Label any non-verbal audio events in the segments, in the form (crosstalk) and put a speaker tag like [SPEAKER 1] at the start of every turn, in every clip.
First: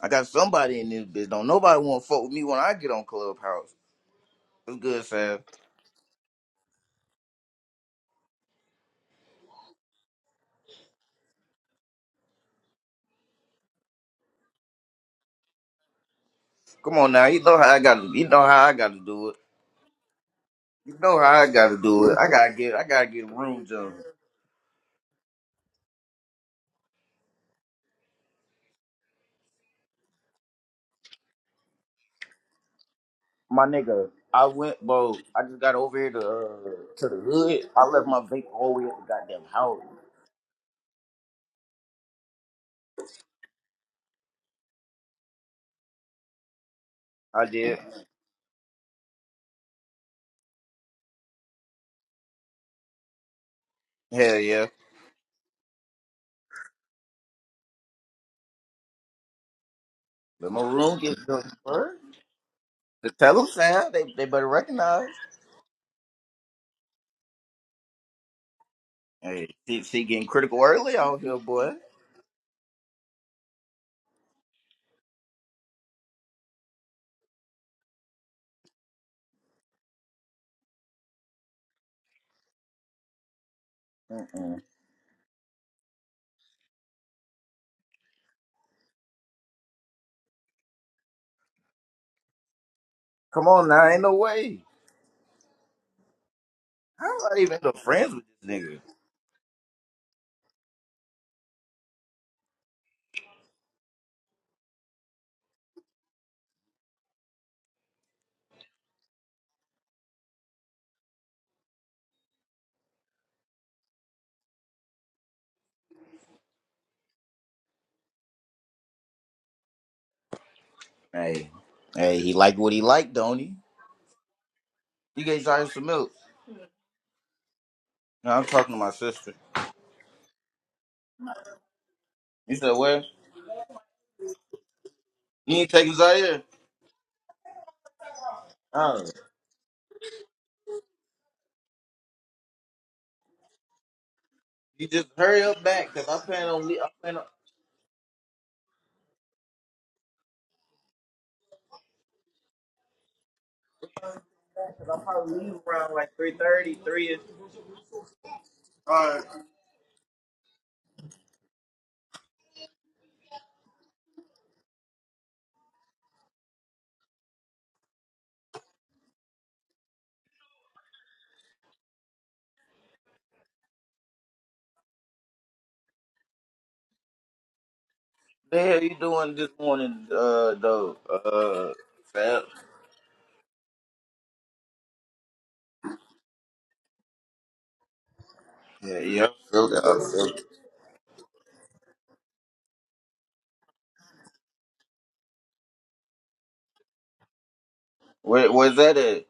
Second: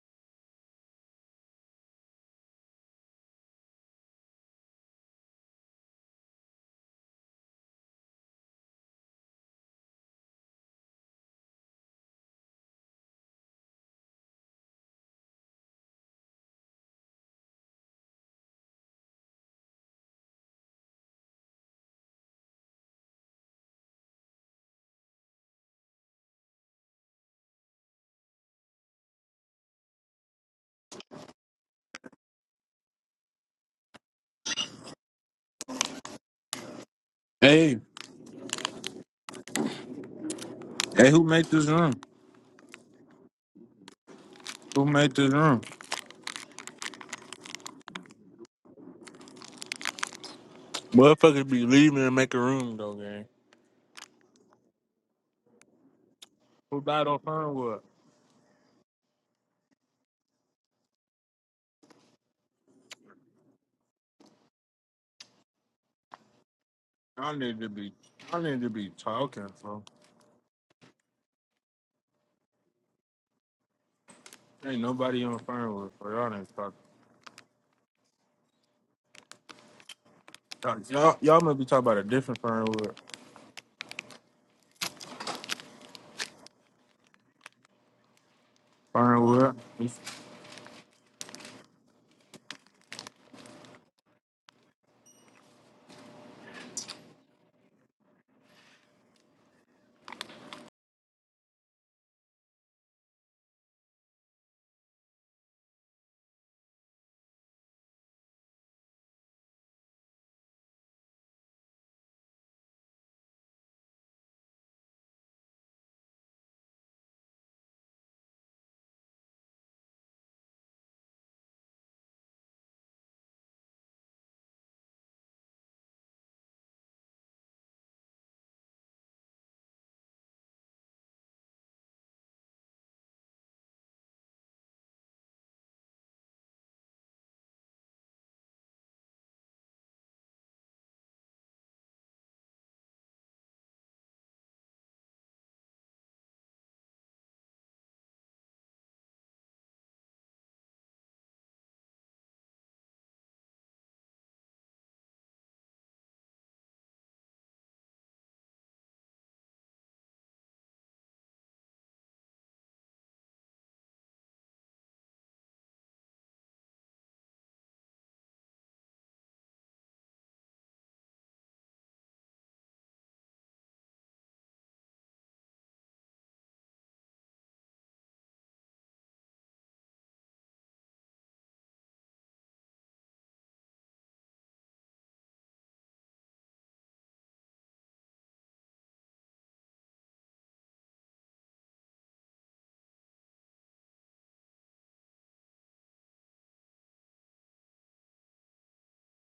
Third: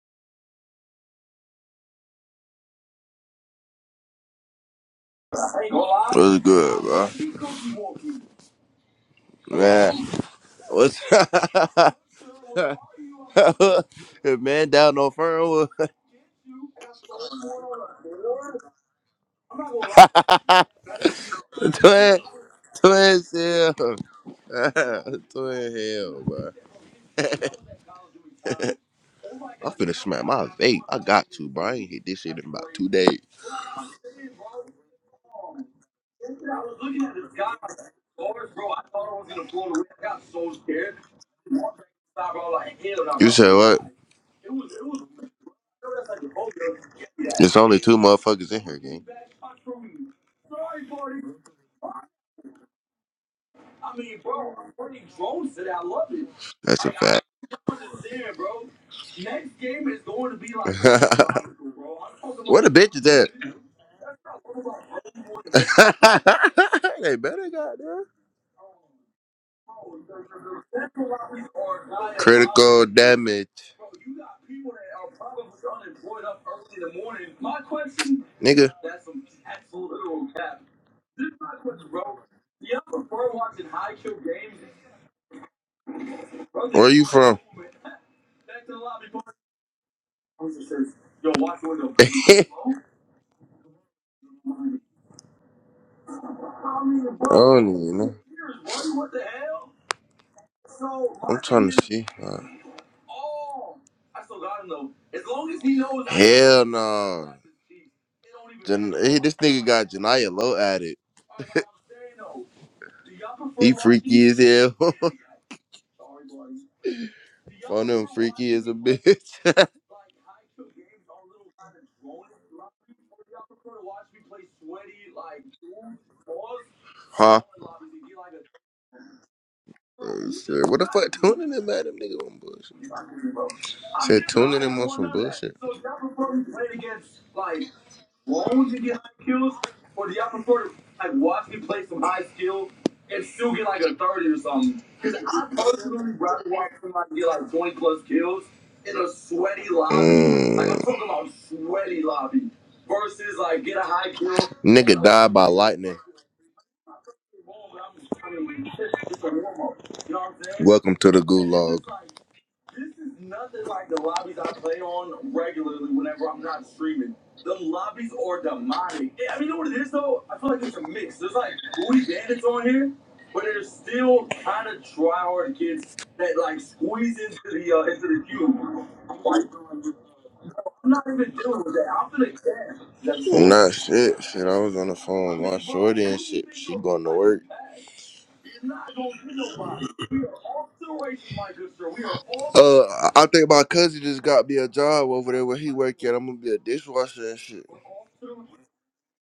[SPEAKER 1] I got somebody in this bitch. Don't nobody want to fuck with me when I get on Clubhouse. It's good, Sam.
[SPEAKER 2] What's good, bro? Man, what's (laughs) man down on Fernwood? (laughs)
[SPEAKER 1] Come on now, you know how I got to. You know how I got to do it. You know how I got to do it.
[SPEAKER 2] Twin,
[SPEAKER 1] I gotta get. I gotta
[SPEAKER 2] twin
[SPEAKER 1] get room
[SPEAKER 2] hell,
[SPEAKER 1] jump.
[SPEAKER 2] (laughs) twin hell, bro. (laughs) I'm finna smack my vape. I got to, bro. I ain't hit this shit in about two days.
[SPEAKER 1] My nigga, I went, bro. I just got over here to uh, to the hood.
[SPEAKER 3] Hey,
[SPEAKER 1] I left my vape all the way at the goddamn house.
[SPEAKER 3] hey, who made this room?
[SPEAKER 2] You said what?
[SPEAKER 3] Who made this room?
[SPEAKER 1] I
[SPEAKER 2] It's only
[SPEAKER 1] did.
[SPEAKER 2] two motherfuckers in here, gang.
[SPEAKER 3] Motherfuckers be leaving and make a room though, gang.
[SPEAKER 1] Hell yeah.
[SPEAKER 3] Who
[SPEAKER 2] That's a
[SPEAKER 3] died on
[SPEAKER 2] fact. (laughs)
[SPEAKER 3] Fernwood?
[SPEAKER 1] But my room gets jumped first.
[SPEAKER 2] What a bitch is
[SPEAKER 1] The
[SPEAKER 2] that?
[SPEAKER 1] tell them, Sam. They they better recognize.
[SPEAKER 2] (laughs) they
[SPEAKER 3] Y'all
[SPEAKER 2] better
[SPEAKER 3] need to
[SPEAKER 2] got
[SPEAKER 3] be,
[SPEAKER 2] there.
[SPEAKER 3] y'all need to be talking,
[SPEAKER 1] Hey, she,
[SPEAKER 3] bro.
[SPEAKER 1] she getting critical early out here, boy.
[SPEAKER 2] Critical damage.
[SPEAKER 3] Ain't nobody on Fernwood, bro. Y'all need to
[SPEAKER 2] Nigga,
[SPEAKER 3] talk. Y'all, y'all must be talking about a different Fernwood.
[SPEAKER 1] Mm-mm.
[SPEAKER 2] where you from?
[SPEAKER 3] Fernwood.
[SPEAKER 2] (laughs)
[SPEAKER 1] Come on now, ain't no way.
[SPEAKER 2] I
[SPEAKER 1] I'm not even no
[SPEAKER 2] don't even know.
[SPEAKER 1] friends with this nigga.
[SPEAKER 2] I'm trying to see. Like, Hell no. Jan- hey, this nigga got Janaya Low at it. He freaky as hell. (laughs) Phone him freaky as a bitch.
[SPEAKER 1] Hey, hey, he liked what he liked, don't he? You gave Zaire some milk.
[SPEAKER 2] (laughs) huh?
[SPEAKER 1] No, I'm talking to my sister.
[SPEAKER 2] Oh, shit. What the fuck? Tuning in, madam nigga, on
[SPEAKER 1] You said where?
[SPEAKER 2] bullshit. Said tuning in on some
[SPEAKER 1] You
[SPEAKER 2] bullshit.
[SPEAKER 1] ain't taking Zaire. Oh, you just hurry up back, cause I plan on. le- I plan on.
[SPEAKER 2] Mm. Nigga died by lightning.
[SPEAKER 1] All right.
[SPEAKER 2] Welcome to the Gulag
[SPEAKER 1] The hell you doing this morning, uh, though? Uh, Fab.
[SPEAKER 2] shit, shit. I was on the phone
[SPEAKER 1] Yeah, yeah. Still got it, still got it.
[SPEAKER 2] uh, I think my cousin just got me a job over there where he work at. I'm gonna be a dishwasher and shit.
[SPEAKER 1] Where, where's that at?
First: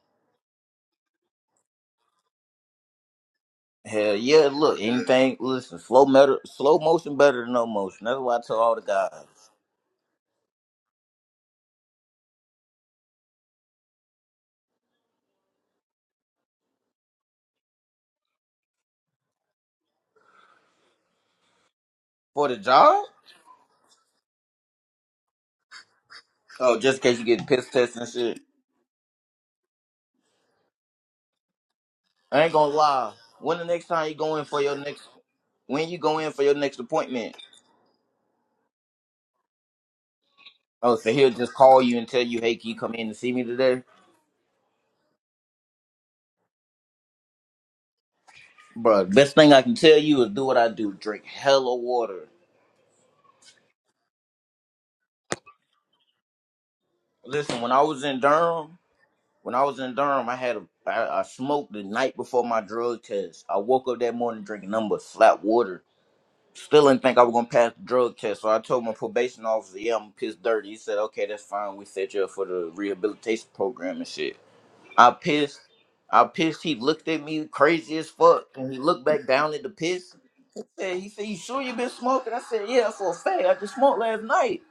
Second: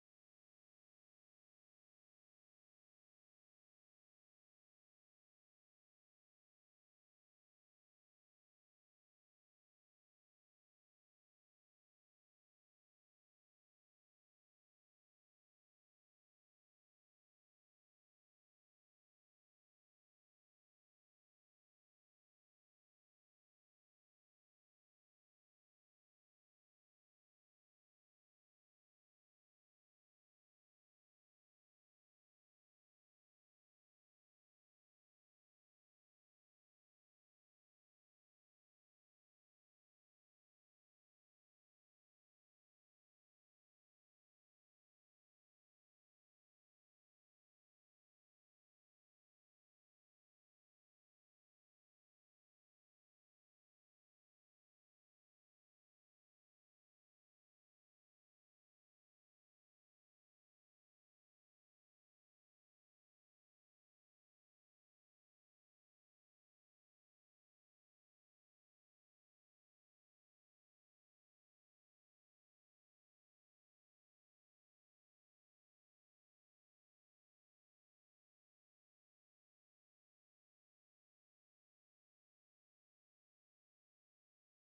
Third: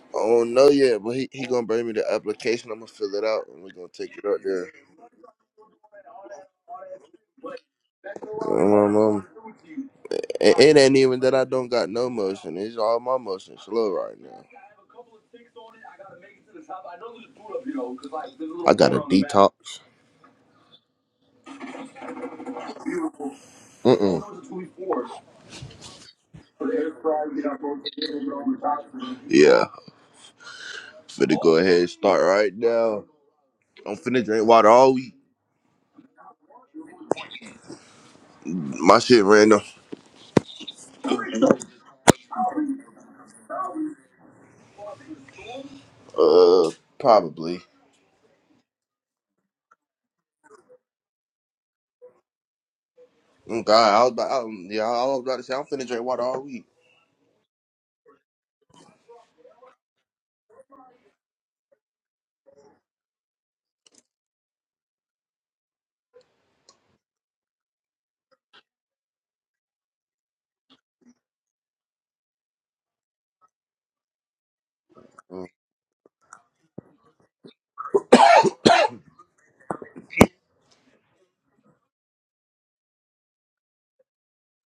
[SPEAKER 2] I don't know yet, but he, he gonna bring me the application. I'm gonna fill it out and we're gonna take
[SPEAKER 1] Hell
[SPEAKER 2] it out
[SPEAKER 1] yeah!
[SPEAKER 2] there.
[SPEAKER 1] Look, anything. Listen, slow metal, slow motion better than no motion. That's why I tell all the
[SPEAKER 2] Um, um,
[SPEAKER 1] guys
[SPEAKER 2] it, it ain't even that I don't got no motion. It's all my motion slow right now. I got a detox.
[SPEAKER 1] for the job.
[SPEAKER 2] Mm-mm.
[SPEAKER 1] Oh, just in case you get piss tests and shit.
[SPEAKER 2] Yeah, finna go ahead and start
[SPEAKER 1] I
[SPEAKER 2] right
[SPEAKER 1] ain't gonna
[SPEAKER 2] now.
[SPEAKER 1] lie. When the next
[SPEAKER 2] I'm
[SPEAKER 1] time you
[SPEAKER 2] finna
[SPEAKER 1] go in
[SPEAKER 2] drink
[SPEAKER 1] for
[SPEAKER 2] water
[SPEAKER 1] your
[SPEAKER 2] all
[SPEAKER 1] next,
[SPEAKER 2] week.
[SPEAKER 1] when you go in for your next appointment?
[SPEAKER 2] My shit random.
[SPEAKER 1] Oh, so he'll just call you and tell you, hey, can you come in to see me today?
[SPEAKER 2] Uh, probably.
[SPEAKER 1] Bro, best thing I can tell you is do what I do. Drink hella water.
[SPEAKER 2] Mm, God, I was about, I, was- yeah, I was about to say I'm finna drink water all week.
[SPEAKER 1] Listen, when I was in Durham, when I was in Durham, I had a, I, I smoked the night before my drug test. I woke up that morning drinking nothing but flat water. Still didn't think I was gonna pass the drug test, so I told my probation officer, "Yeah, I'm pissed dirty." He said, "Okay, that's fine. We set you up for the rehabilitation program and shit." I
[SPEAKER 2] Mm. (laughs)
[SPEAKER 1] pissed. I pissed. He looked at me crazy as fuck, and he looked back down at the piss. He said, "He said, you sure you been smoking?" I said, "Yeah, for a fact. I just smoked last night."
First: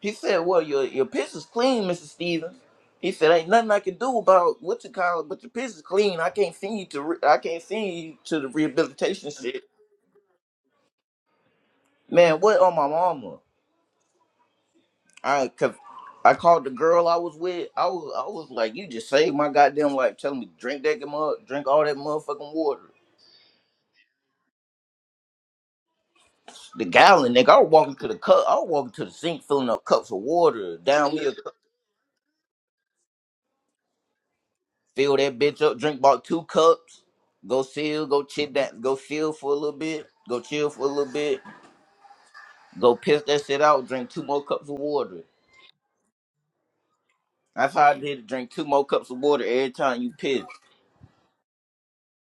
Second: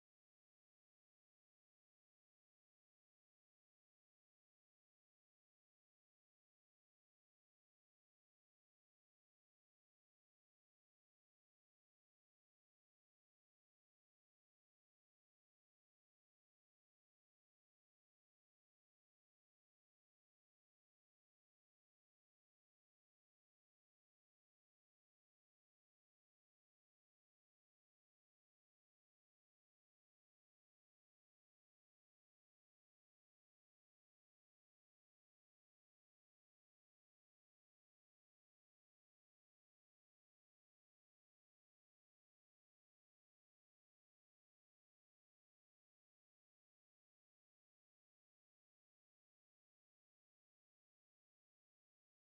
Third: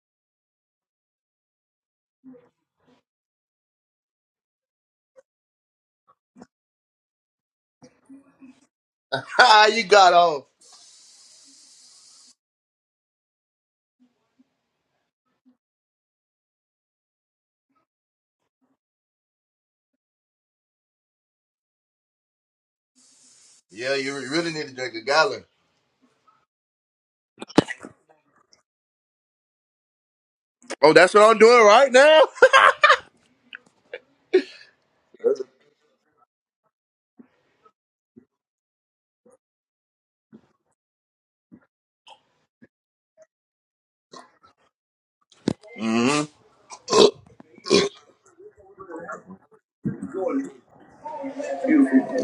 [SPEAKER 1] He said, "Well, your your piss is clean, Mr. Stevens." He said, "Ain't nothing I can do about what you call it, but your piss is clean. I can't send you to. Re- I can't send you to the rehabilitation shit,
[SPEAKER 2] Ha! you got off.
[SPEAKER 1] man. What on my mama?" I cause I called the girl I was with. I was I was like, you just saved my goddamn life. Telling me drink that mug, drink all that motherfucking water.
[SPEAKER 2] Yeah, you really need to drink a gallon.
[SPEAKER 1] The gallon, nigga. I was walking to the cup. I was walking to the sink, filling up cups of water.
[SPEAKER 2] Oh,
[SPEAKER 1] Down
[SPEAKER 2] that's what
[SPEAKER 1] here,
[SPEAKER 2] I'm doing right now. (laughs)
[SPEAKER 1] fill that bitch up. Drink about two cups. Go chill. Go chit that. Go chill for a little bit. Go chill for a little bit. Go piss that shit out. Drink two more cups of water.
[SPEAKER 2] hmm
[SPEAKER 1] That's how I did. it. Drink two more cups of water every time you piss.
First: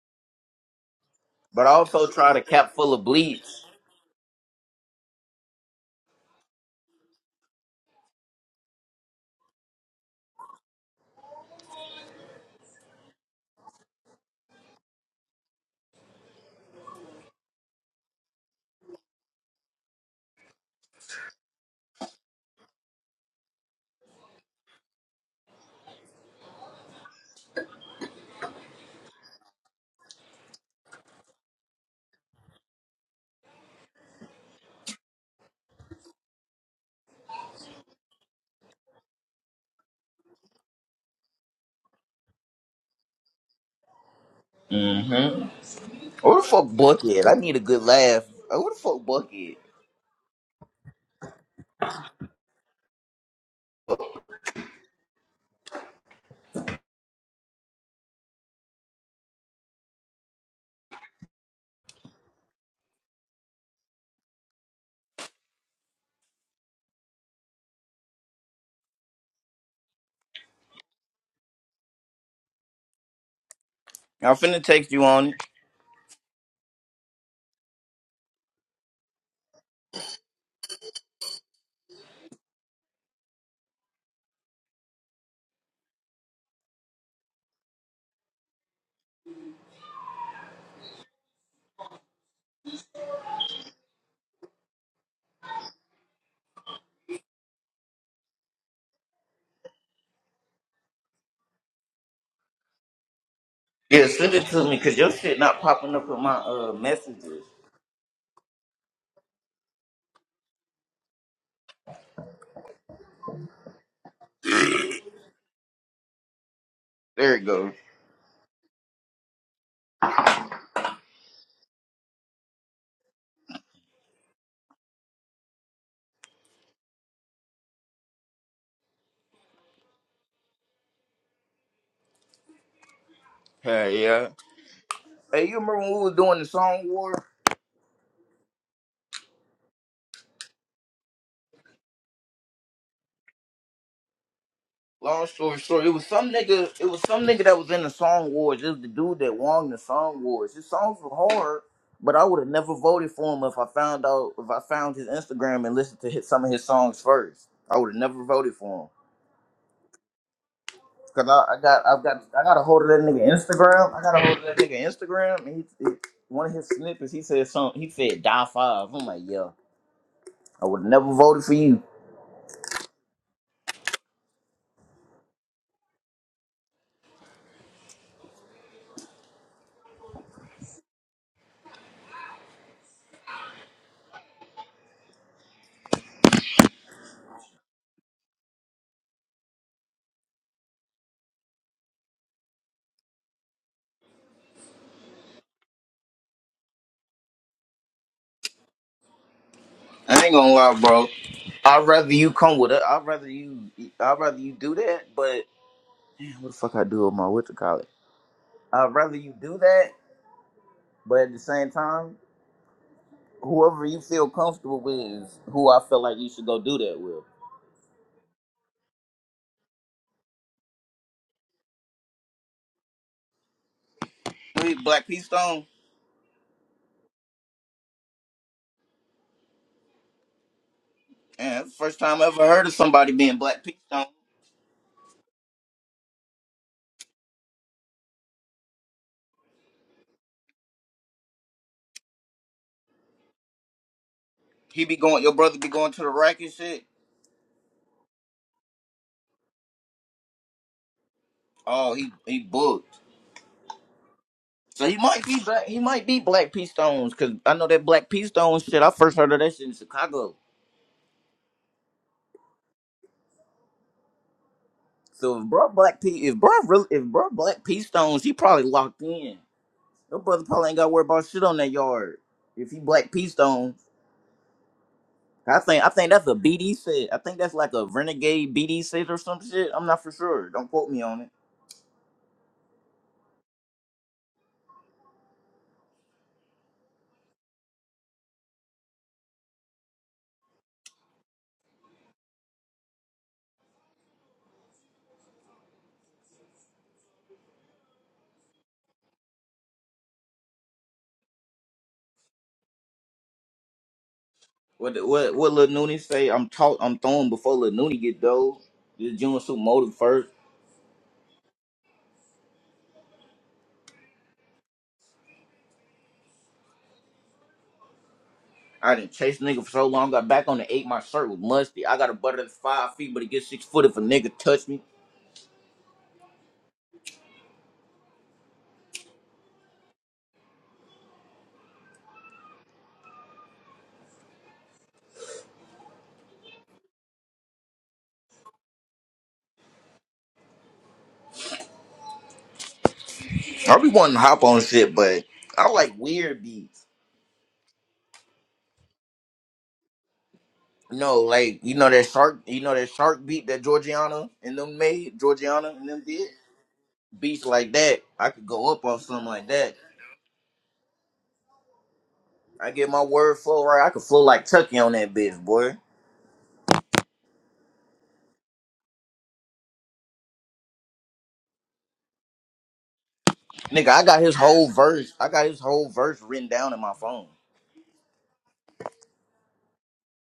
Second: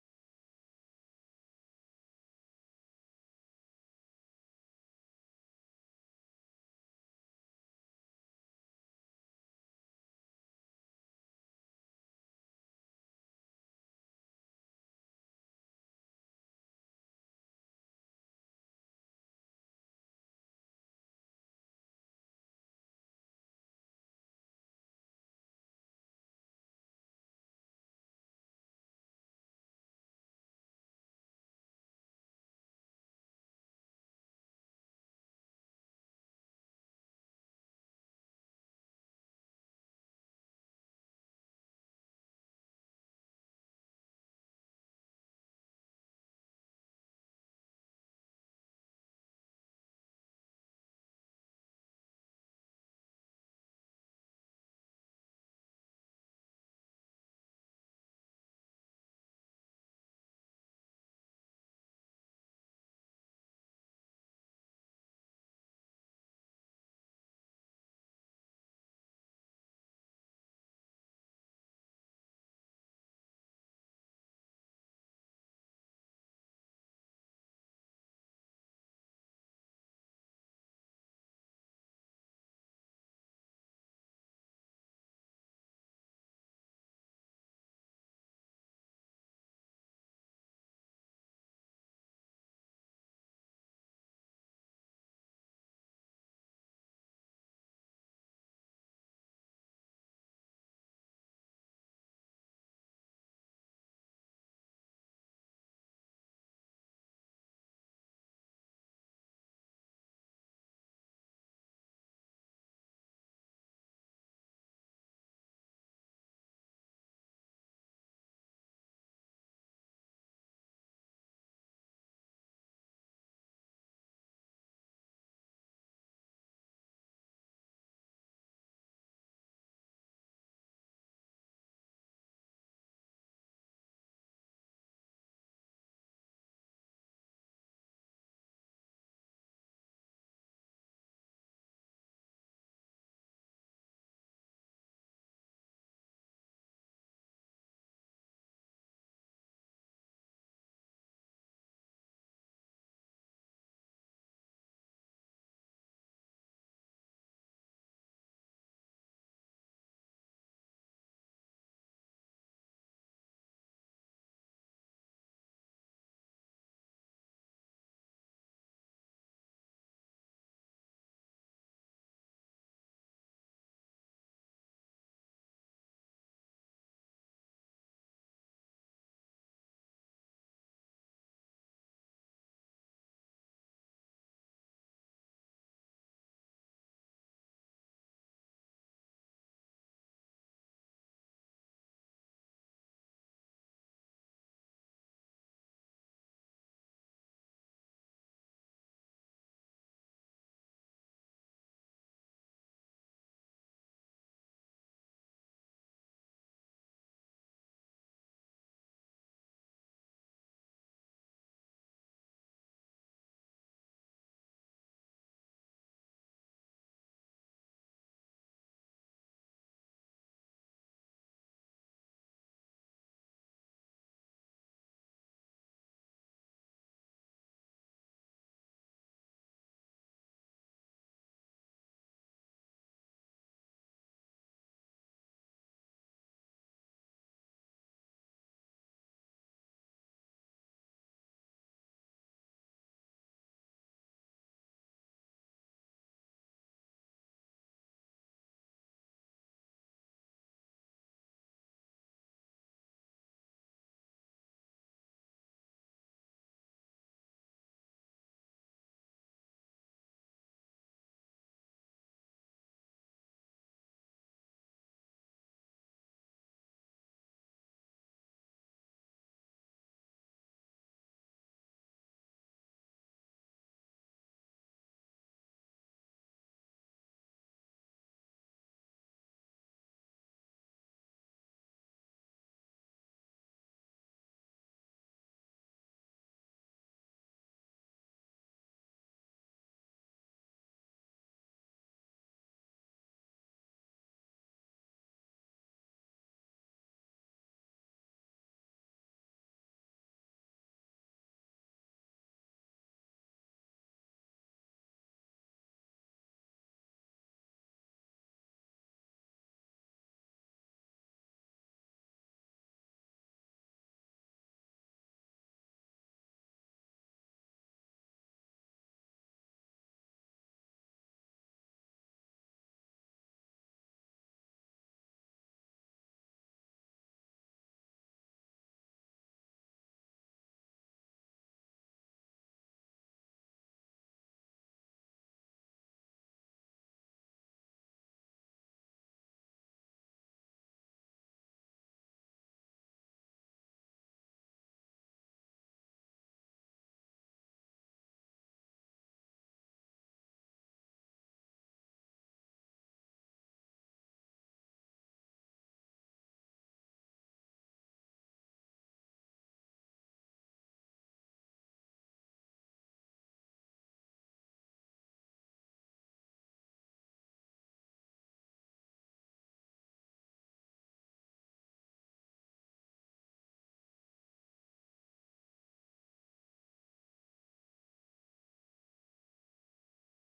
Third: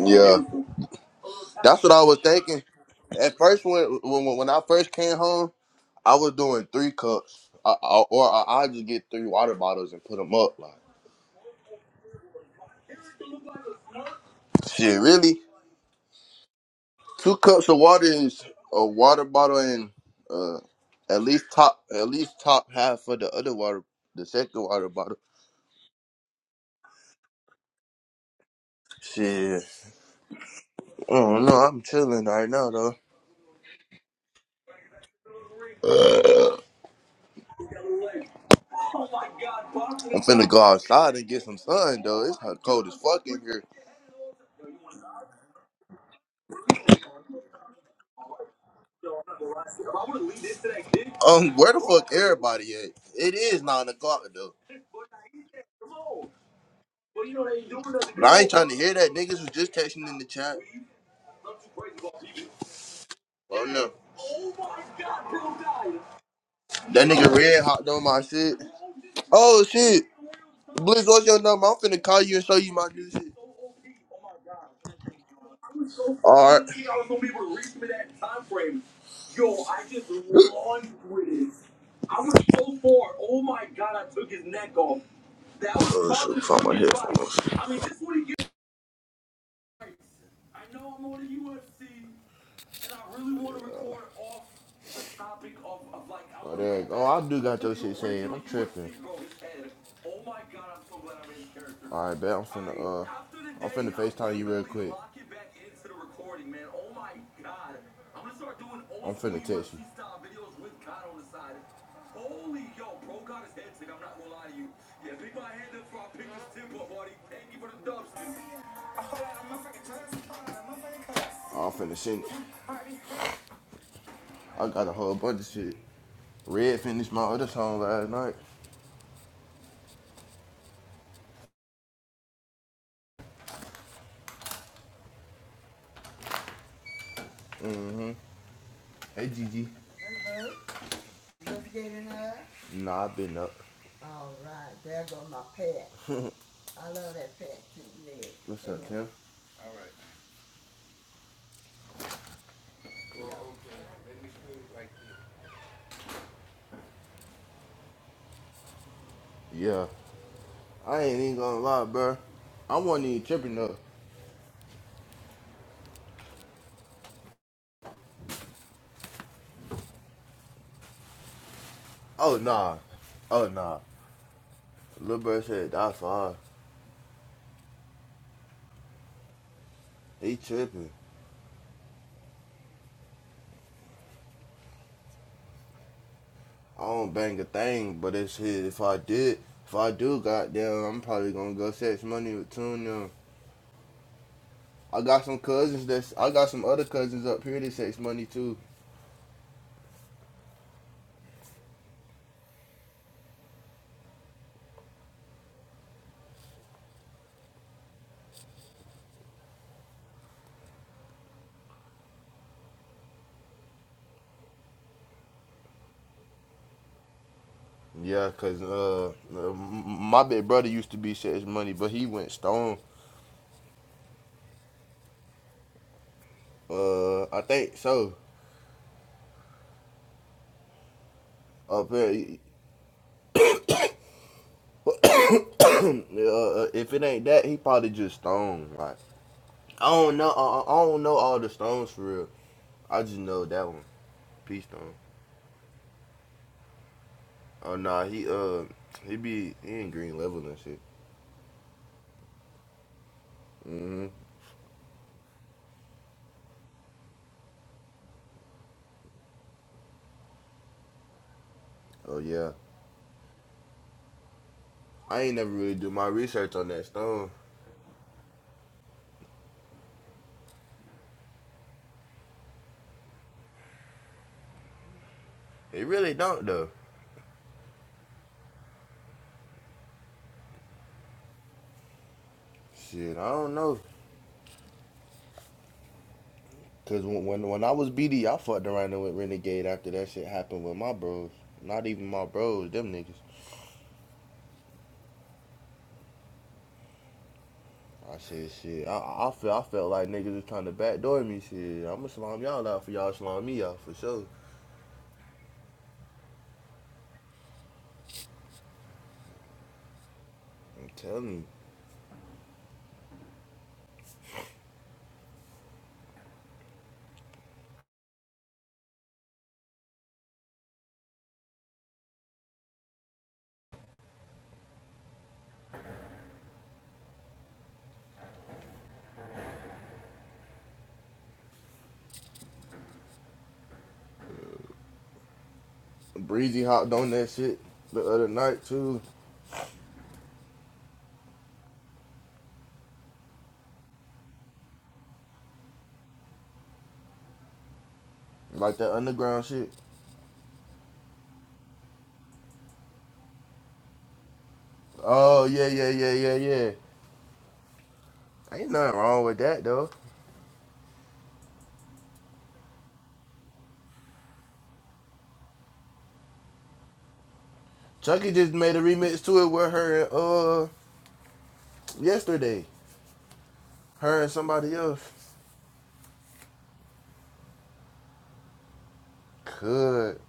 [SPEAKER 2] Yeah,
[SPEAKER 1] But I
[SPEAKER 2] that's what I
[SPEAKER 1] also
[SPEAKER 2] was
[SPEAKER 1] try to
[SPEAKER 2] thinking.
[SPEAKER 1] cap full of
[SPEAKER 2] At
[SPEAKER 1] bleach.
[SPEAKER 2] first, when when when I first came home, I was doing three cups, I, I, or I, I just get three water bottles and put them up. Like, shit, really? Two cups of water is a water bottle and uh at least top at least top half of the other water the second water bottle. Shit. I don't know, I'm chilling right now though. Uh, I'm finna go outside and get some sun though. It's hot cold as fuck in here.
[SPEAKER 1] hmm Where the fuck Buckhead? I need a good laugh. Where the fuck Buckhead?
[SPEAKER 2] Um, where the fuck everybody at? It is nine o'clock though. But I ain't trying to hear that. Niggas was just texting in the chat. Oh no. That nigga red hot on my shit. Oh shit. Blizz, what's your number? I'm finna call you and show you my new shit.
[SPEAKER 1] I'm finna text you on it.
[SPEAKER 2] Alright. Oh shit, found my headphones. go. Oh, I do got to your All right, bet I'm
[SPEAKER 1] Yeah, send it to me, cause your shit not popping up in my uh messages. There it goes.
[SPEAKER 2] finna send. I got a whole bunch of shit. Red finished my other song last night.
[SPEAKER 1] Hey, yeah. Hey, you remember when we was doing the song war?
[SPEAKER 2] Hey, Gigi. Nah, I've been up.
[SPEAKER 1] Long story short, it was some nigga. It was some nigga that was in the song wars.
[SPEAKER 2] What's
[SPEAKER 1] It was
[SPEAKER 2] up,
[SPEAKER 1] the
[SPEAKER 2] Tim?
[SPEAKER 1] dude that won the song wars. His songs were hard, but I would have never voted for him if I found out if I found his Instagram and listened to his, some of his songs first. I would have never voted for him.
[SPEAKER 2] Yeah. I ain't
[SPEAKER 1] Cause
[SPEAKER 2] even
[SPEAKER 1] I,
[SPEAKER 2] gonna
[SPEAKER 1] I
[SPEAKER 2] lie,
[SPEAKER 1] got I've
[SPEAKER 2] bro.
[SPEAKER 1] got I got a
[SPEAKER 2] I
[SPEAKER 1] hold of that
[SPEAKER 2] wasn't even
[SPEAKER 1] nigga
[SPEAKER 2] tripping up.
[SPEAKER 1] Instagram. I got a hold of that nigga Instagram, and he, he- one of his snippets he said something. He said die five. I'm like yo, I would never voted for you.
[SPEAKER 2] Oh, nah. Oh, nah. Lil Bird said, that's fine. He tripping. I don't bang a thing, but it's his. If I did, if I do, goddamn, I'm probably gonna go sex money with Tune them. I got some cousins that's, I got some other cousins up here that sex money too.
[SPEAKER 1] I ain't gonna lie, bro. I'd rather you come with it. I'd rather you. I'd rather you do that. But man, what the fuck I do with my what to call it? I'd rather you do that. But at the same time, whoever you feel comfortable with is who I feel like you should go do that with.
[SPEAKER 2] Yeah, cause uh, uh, my big brother used to be Sex Money, but he went stone.
[SPEAKER 1] Hey, Black Peastone.
[SPEAKER 2] Uh, I think so.
[SPEAKER 1] Man, that's the
[SPEAKER 2] Up
[SPEAKER 1] first
[SPEAKER 2] here,
[SPEAKER 1] time I
[SPEAKER 2] he-
[SPEAKER 1] ever
[SPEAKER 2] (coughs)
[SPEAKER 1] heard of somebody being Black Peastone.
[SPEAKER 2] (clears throat) uh, if it ain't that, he probably just stone. Like I don't know. I, I I don't know all the stones for real. I just know that one, Peace
[SPEAKER 1] He
[SPEAKER 2] Stone.
[SPEAKER 1] be going. Your brother be going to the rack and shit.
[SPEAKER 2] Oh nah, he uh, he be he in green level and shit.
[SPEAKER 1] Oh, he he booked.
[SPEAKER 2] hmm
[SPEAKER 1] So he might be black. He might be Black P Stones because I know that Black P Stones shit. I first heard of that shit in Chicago.
[SPEAKER 2] Oh yeah. I ain't
[SPEAKER 1] So if
[SPEAKER 2] never
[SPEAKER 1] bro
[SPEAKER 2] really do
[SPEAKER 1] Black
[SPEAKER 2] my
[SPEAKER 1] P, if bro
[SPEAKER 2] research on that
[SPEAKER 1] really, if
[SPEAKER 2] stone.
[SPEAKER 1] bro Black P Stones, he probably locked in. Your brother probably ain't got to worry about shit on that yard. If he Black P Stones, I think
[SPEAKER 2] It
[SPEAKER 1] I think
[SPEAKER 2] really
[SPEAKER 1] that's a
[SPEAKER 2] don't though.
[SPEAKER 1] BD set. I think that's like a renegade BD set or some shit. I'm not for sure. Don't quote me on it.
[SPEAKER 2] Shit, I don't know. Cause when when, when I was BD, I fucked around with Renegade after that shit happened with my bros. Not even my bros, them niggas. I said shit. I I felt I felt like niggas was trying to backdoor me. Shit, I'ma slime y'all out for y'all slime me out for sure.
[SPEAKER 1] What what what Lil Nooney say? I'm taught I'm throwing before Lil Nooney get those. This June suit motive first.
[SPEAKER 2] I'm telling you.
[SPEAKER 1] I didn't chase nigga for so long. Got back on the eight. My shirt was musty. I got a butter that's five feet, but it gets six foot if a nigga touch me.
[SPEAKER 2] Breezy hopped on that shit the other night too,
[SPEAKER 1] I be wanting to hop on shit, but I like weird beats.
[SPEAKER 2] like that underground shit.
[SPEAKER 1] No, like you know that shark, you know that shark beat that Georgiana and them made
[SPEAKER 2] Oh yeah
[SPEAKER 1] Georgiana
[SPEAKER 2] yeah
[SPEAKER 1] and them
[SPEAKER 2] yeah
[SPEAKER 1] did
[SPEAKER 2] yeah yeah.
[SPEAKER 1] beats like that. I could
[SPEAKER 2] Ain't
[SPEAKER 1] go up
[SPEAKER 2] nothing
[SPEAKER 1] on
[SPEAKER 2] wrong
[SPEAKER 1] something
[SPEAKER 2] with
[SPEAKER 1] like
[SPEAKER 2] that
[SPEAKER 1] that.
[SPEAKER 2] though.
[SPEAKER 1] I get my word flow right. I could flow like Tucky on that bitch, boy.
[SPEAKER 2] Chucky just made a remix to it with her and uh yesterday.
[SPEAKER 1] Nigga, I got
[SPEAKER 2] Her and
[SPEAKER 1] his whole
[SPEAKER 2] somebody else.
[SPEAKER 1] verse. I got his whole verse written down in my phone.
[SPEAKER 2] Could.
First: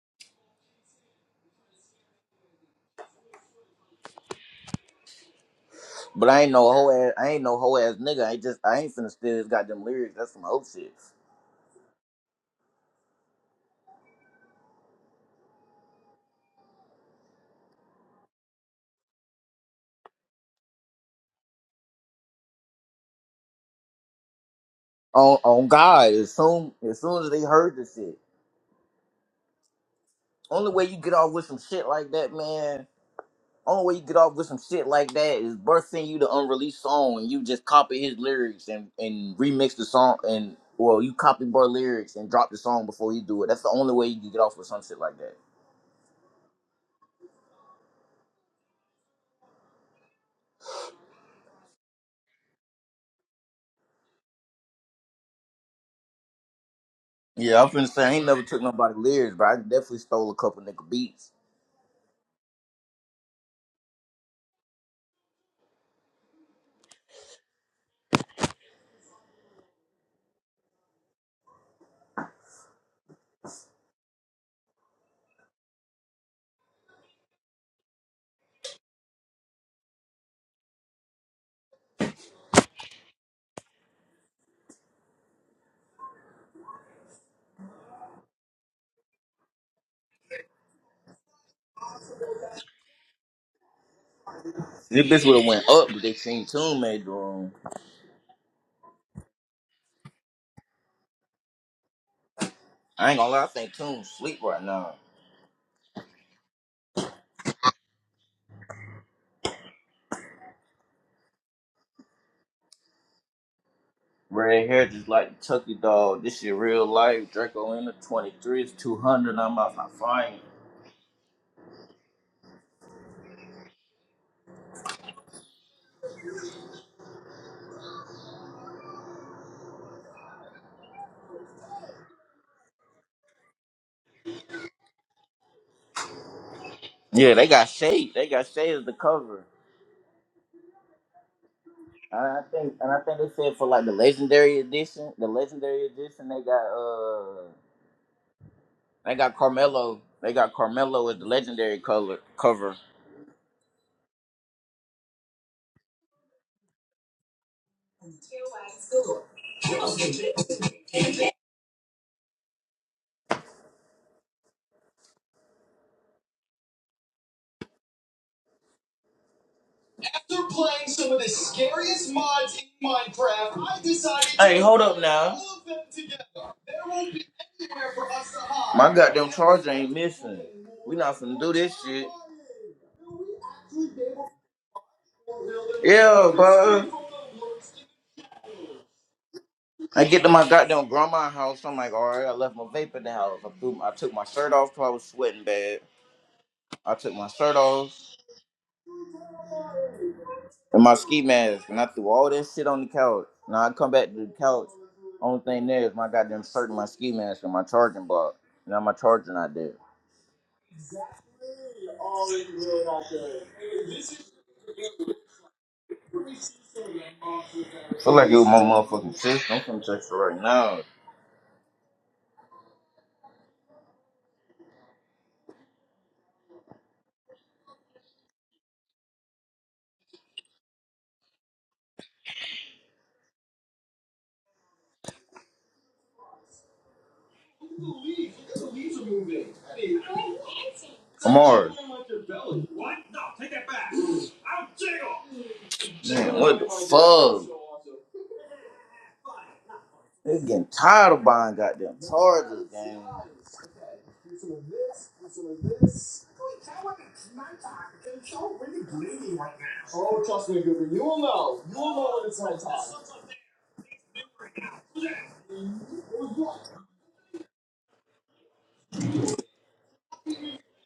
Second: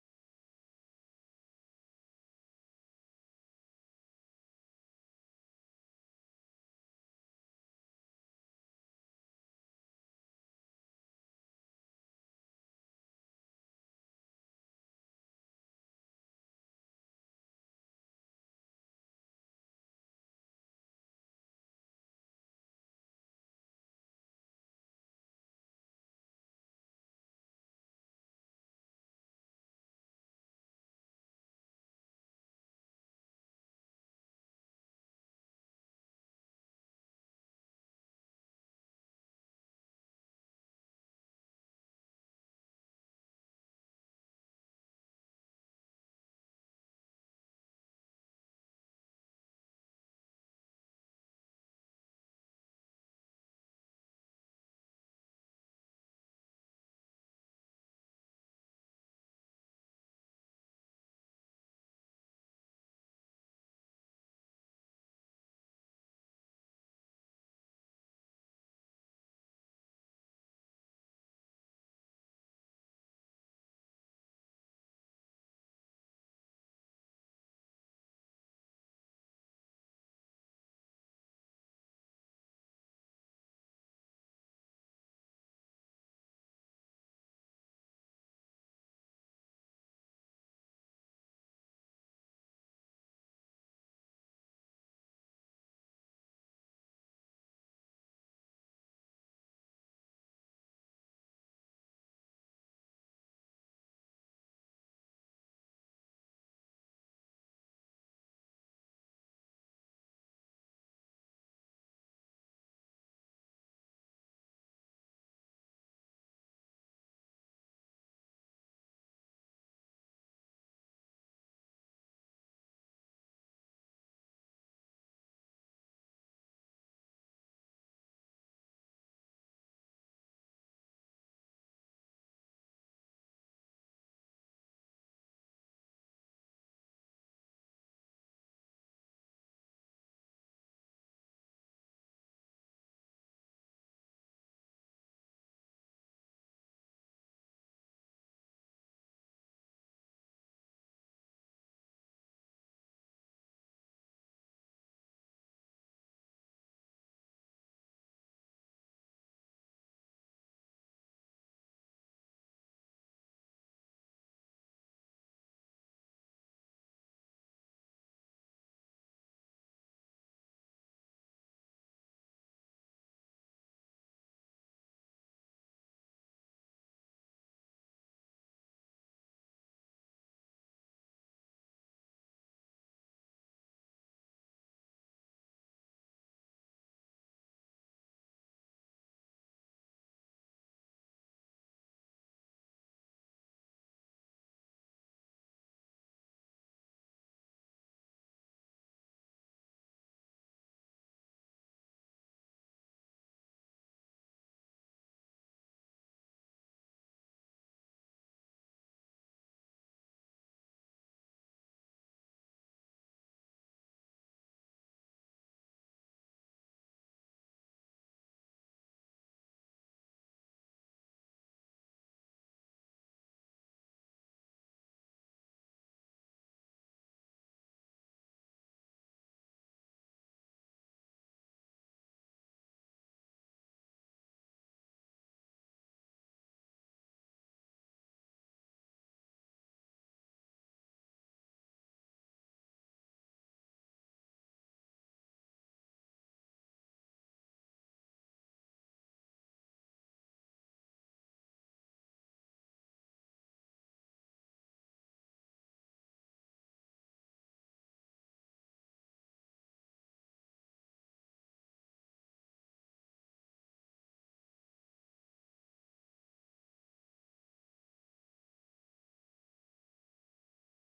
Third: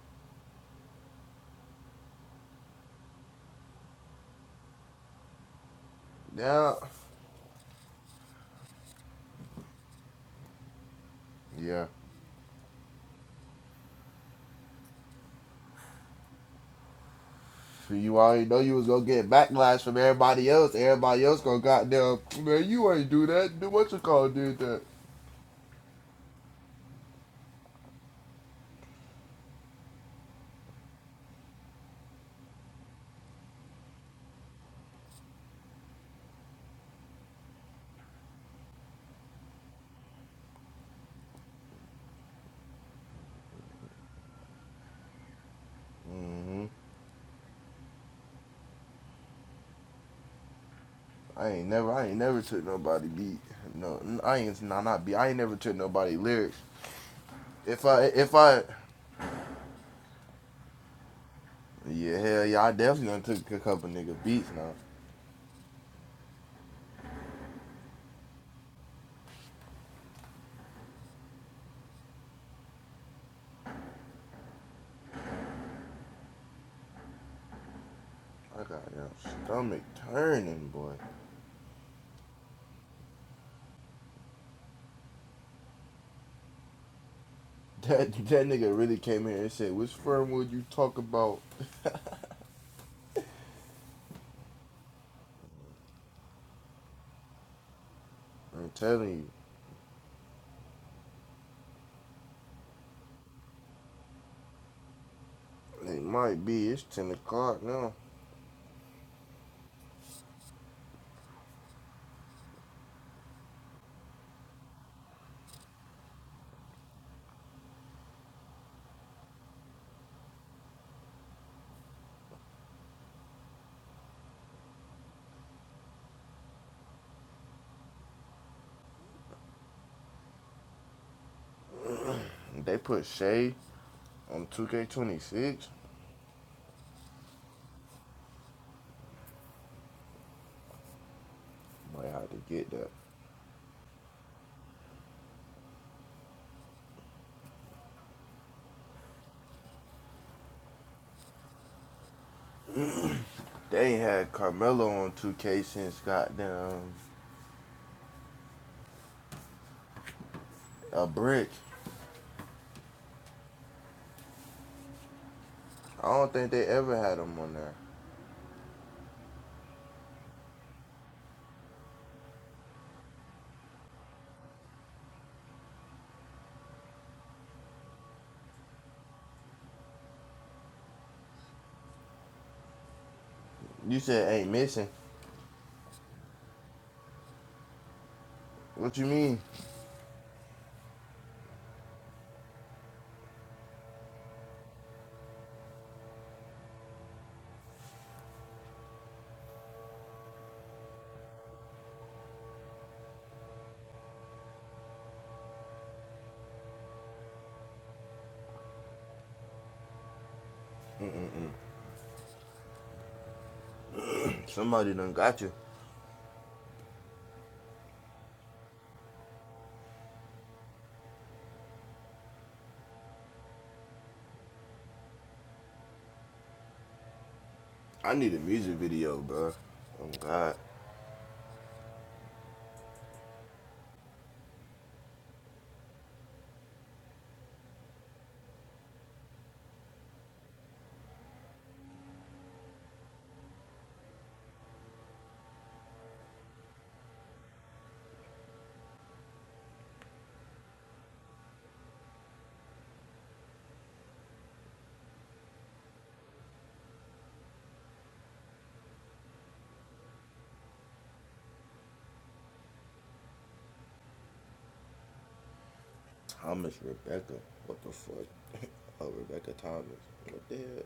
[SPEAKER 1] But I ain't no
[SPEAKER 2] now.
[SPEAKER 1] whole ass. I ain't no whole ass nigga. I just. I ain't finna steal his goddamn lyrics. That's some old shit.
[SPEAKER 2] Yeah. You already know you was gonna get backlash from everybody else. Everybody else gonna goddamn man, you ain't do that. Do what you call did that.
[SPEAKER 1] On on God, as soon as soon as they heard this shit, only way you get off with some shit like that, man. Only way you get off with some shit like that is Burst send you the unreleased song and you just copy his lyrics and and remix the song and well you copy Burst lyrics and drop the song before you do it. That's the only way you can get off with some shit like that.
[SPEAKER 2] hmm I ain't never, I ain't never took nobody beat. No, I ain't nah, not beat. I ain't never took nobody lyrics.
[SPEAKER 1] Yeah, I'm
[SPEAKER 2] If
[SPEAKER 1] finna
[SPEAKER 2] I,
[SPEAKER 1] say I ain't
[SPEAKER 2] if
[SPEAKER 1] never took
[SPEAKER 2] I,
[SPEAKER 1] nobody lyrics, but I definitely stole a couple nigga beats.
[SPEAKER 2] yeah, hell yeah, I definitely done took a couple nigga beats now. I got your stomach turning, boy. (laughs) That that nigga really came here and said, "Which firm would you talk about?"
[SPEAKER 1] This bitch would have went up, but they seen Toon made the room.
[SPEAKER 2] I'm telling you,
[SPEAKER 1] I ain't gonna lie, I think Toon sleep right now.
[SPEAKER 2] it might be. It's ten o'clock now.
[SPEAKER 1] Red hair just like the Tucky dog. This shit real life. Draco in the 23 is 200. I'm out my fine.
[SPEAKER 2] They put Shea on 2K26.
[SPEAKER 1] Yeah, they got shade. They got shade as the cover.
[SPEAKER 2] Boy,
[SPEAKER 1] And
[SPEAKER 2] how'd
[SPEAKER 1] I
[SPEAKER 2] they get
[SPEAKER 1] think,
[SPEAKER 2] that?
[SPEAKER 1] and I think they said for like the legendary edition, the legendary edition, they got uh, they got Carmelo. They got Carmelo as the legendary color cover.
[SPEAKER 2] They ain't had Carmelo on 2K since goddamn a brick. I don't think they ever had him on there.
[SPEAKER 1] After playing some of the scariest mods in Minecraft, I decided. Hey, to hold up now. all of them together. for us to hide. My goddamn charger ain't missing. We not finna do this shit.
[SPEAKER 2] You said ain't missing.
[SPEAKER 1] Yeah, bro.
[SPEAKER 2] What you mean?
[SPEAKER 1] I get to my goddamn grandma's house. I'm like, all right, I left my vape in the house. I, threw, I took my shirt off because I was sweating bad. I took my shirt off. and my ski mask, and I threw all that shit on the couch. Now I come back to the couch. Only thing there is my goddamn shirt and my ski mask and my charging block. Now my charger not there.
[SPEAKER 2] Somebody done got you.
[SPEAKER 1] Feel like it was my motherfucking sister. I'm from Texas right now.
[SPEAKER 2] I need a music video, bro. Oh God,
[SPEAKER 1] I'm hard. Man, what the fuck? They getting tired of buying goddamn chargers, gang. Man,
[SPEAKER 2] Thomas Rebecca. What the fuck? (laughs) oh Rebecca Thomas. What the hell?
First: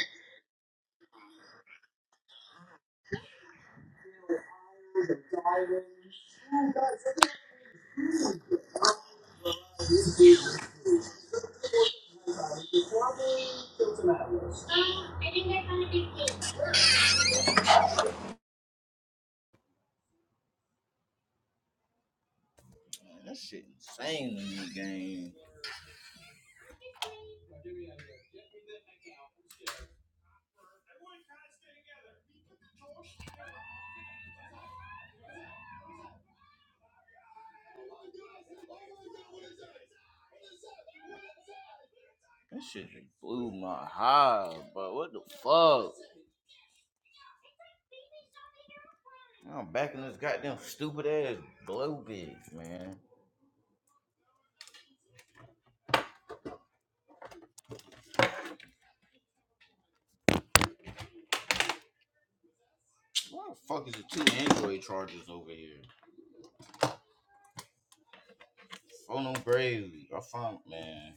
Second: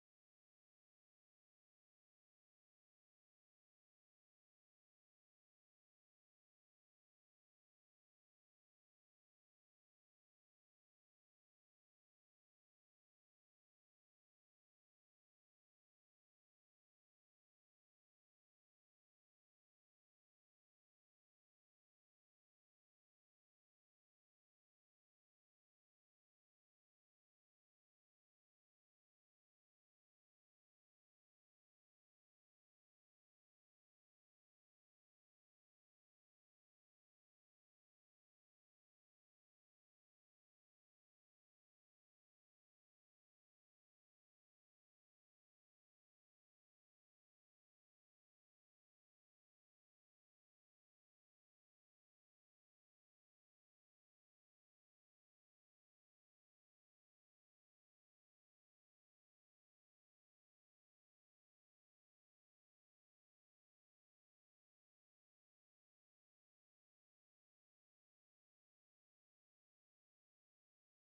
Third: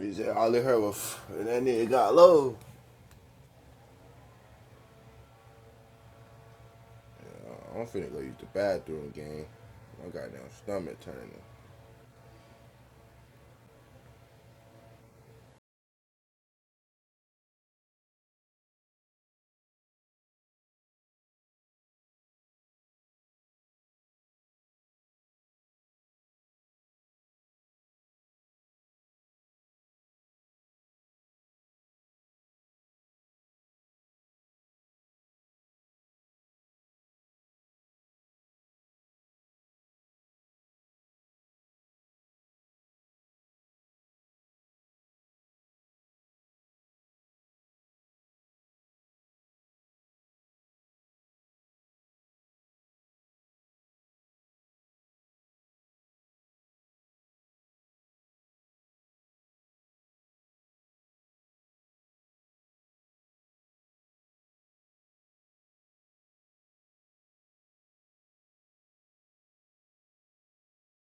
[SPEAKER 2] He said all he heard was and that nigga got low. Yeah, I'm finna go use the bathroom, gang. My goddamn stomach turning.
[SPEAKER 1] that shit insane to me, gang. That shit just blew my high, bro. What the fuck? I'm back in this goddamn stupid ass glow bit, man. Why the fuck is the two Android chargers over here? Phone on Bravely. I found man.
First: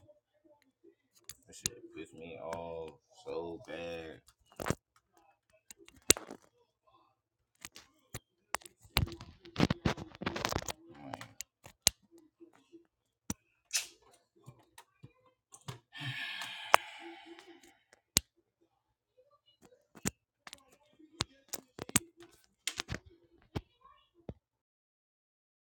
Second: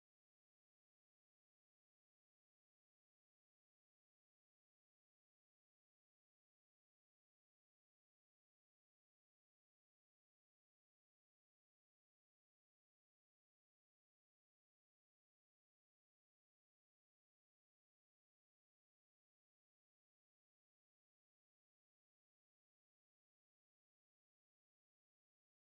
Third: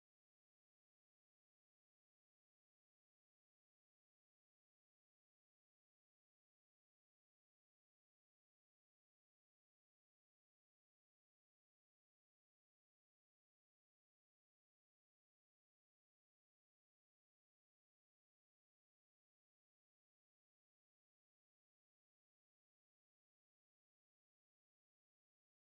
[SPEAKER 1] That shit pissed me off so bad. Man.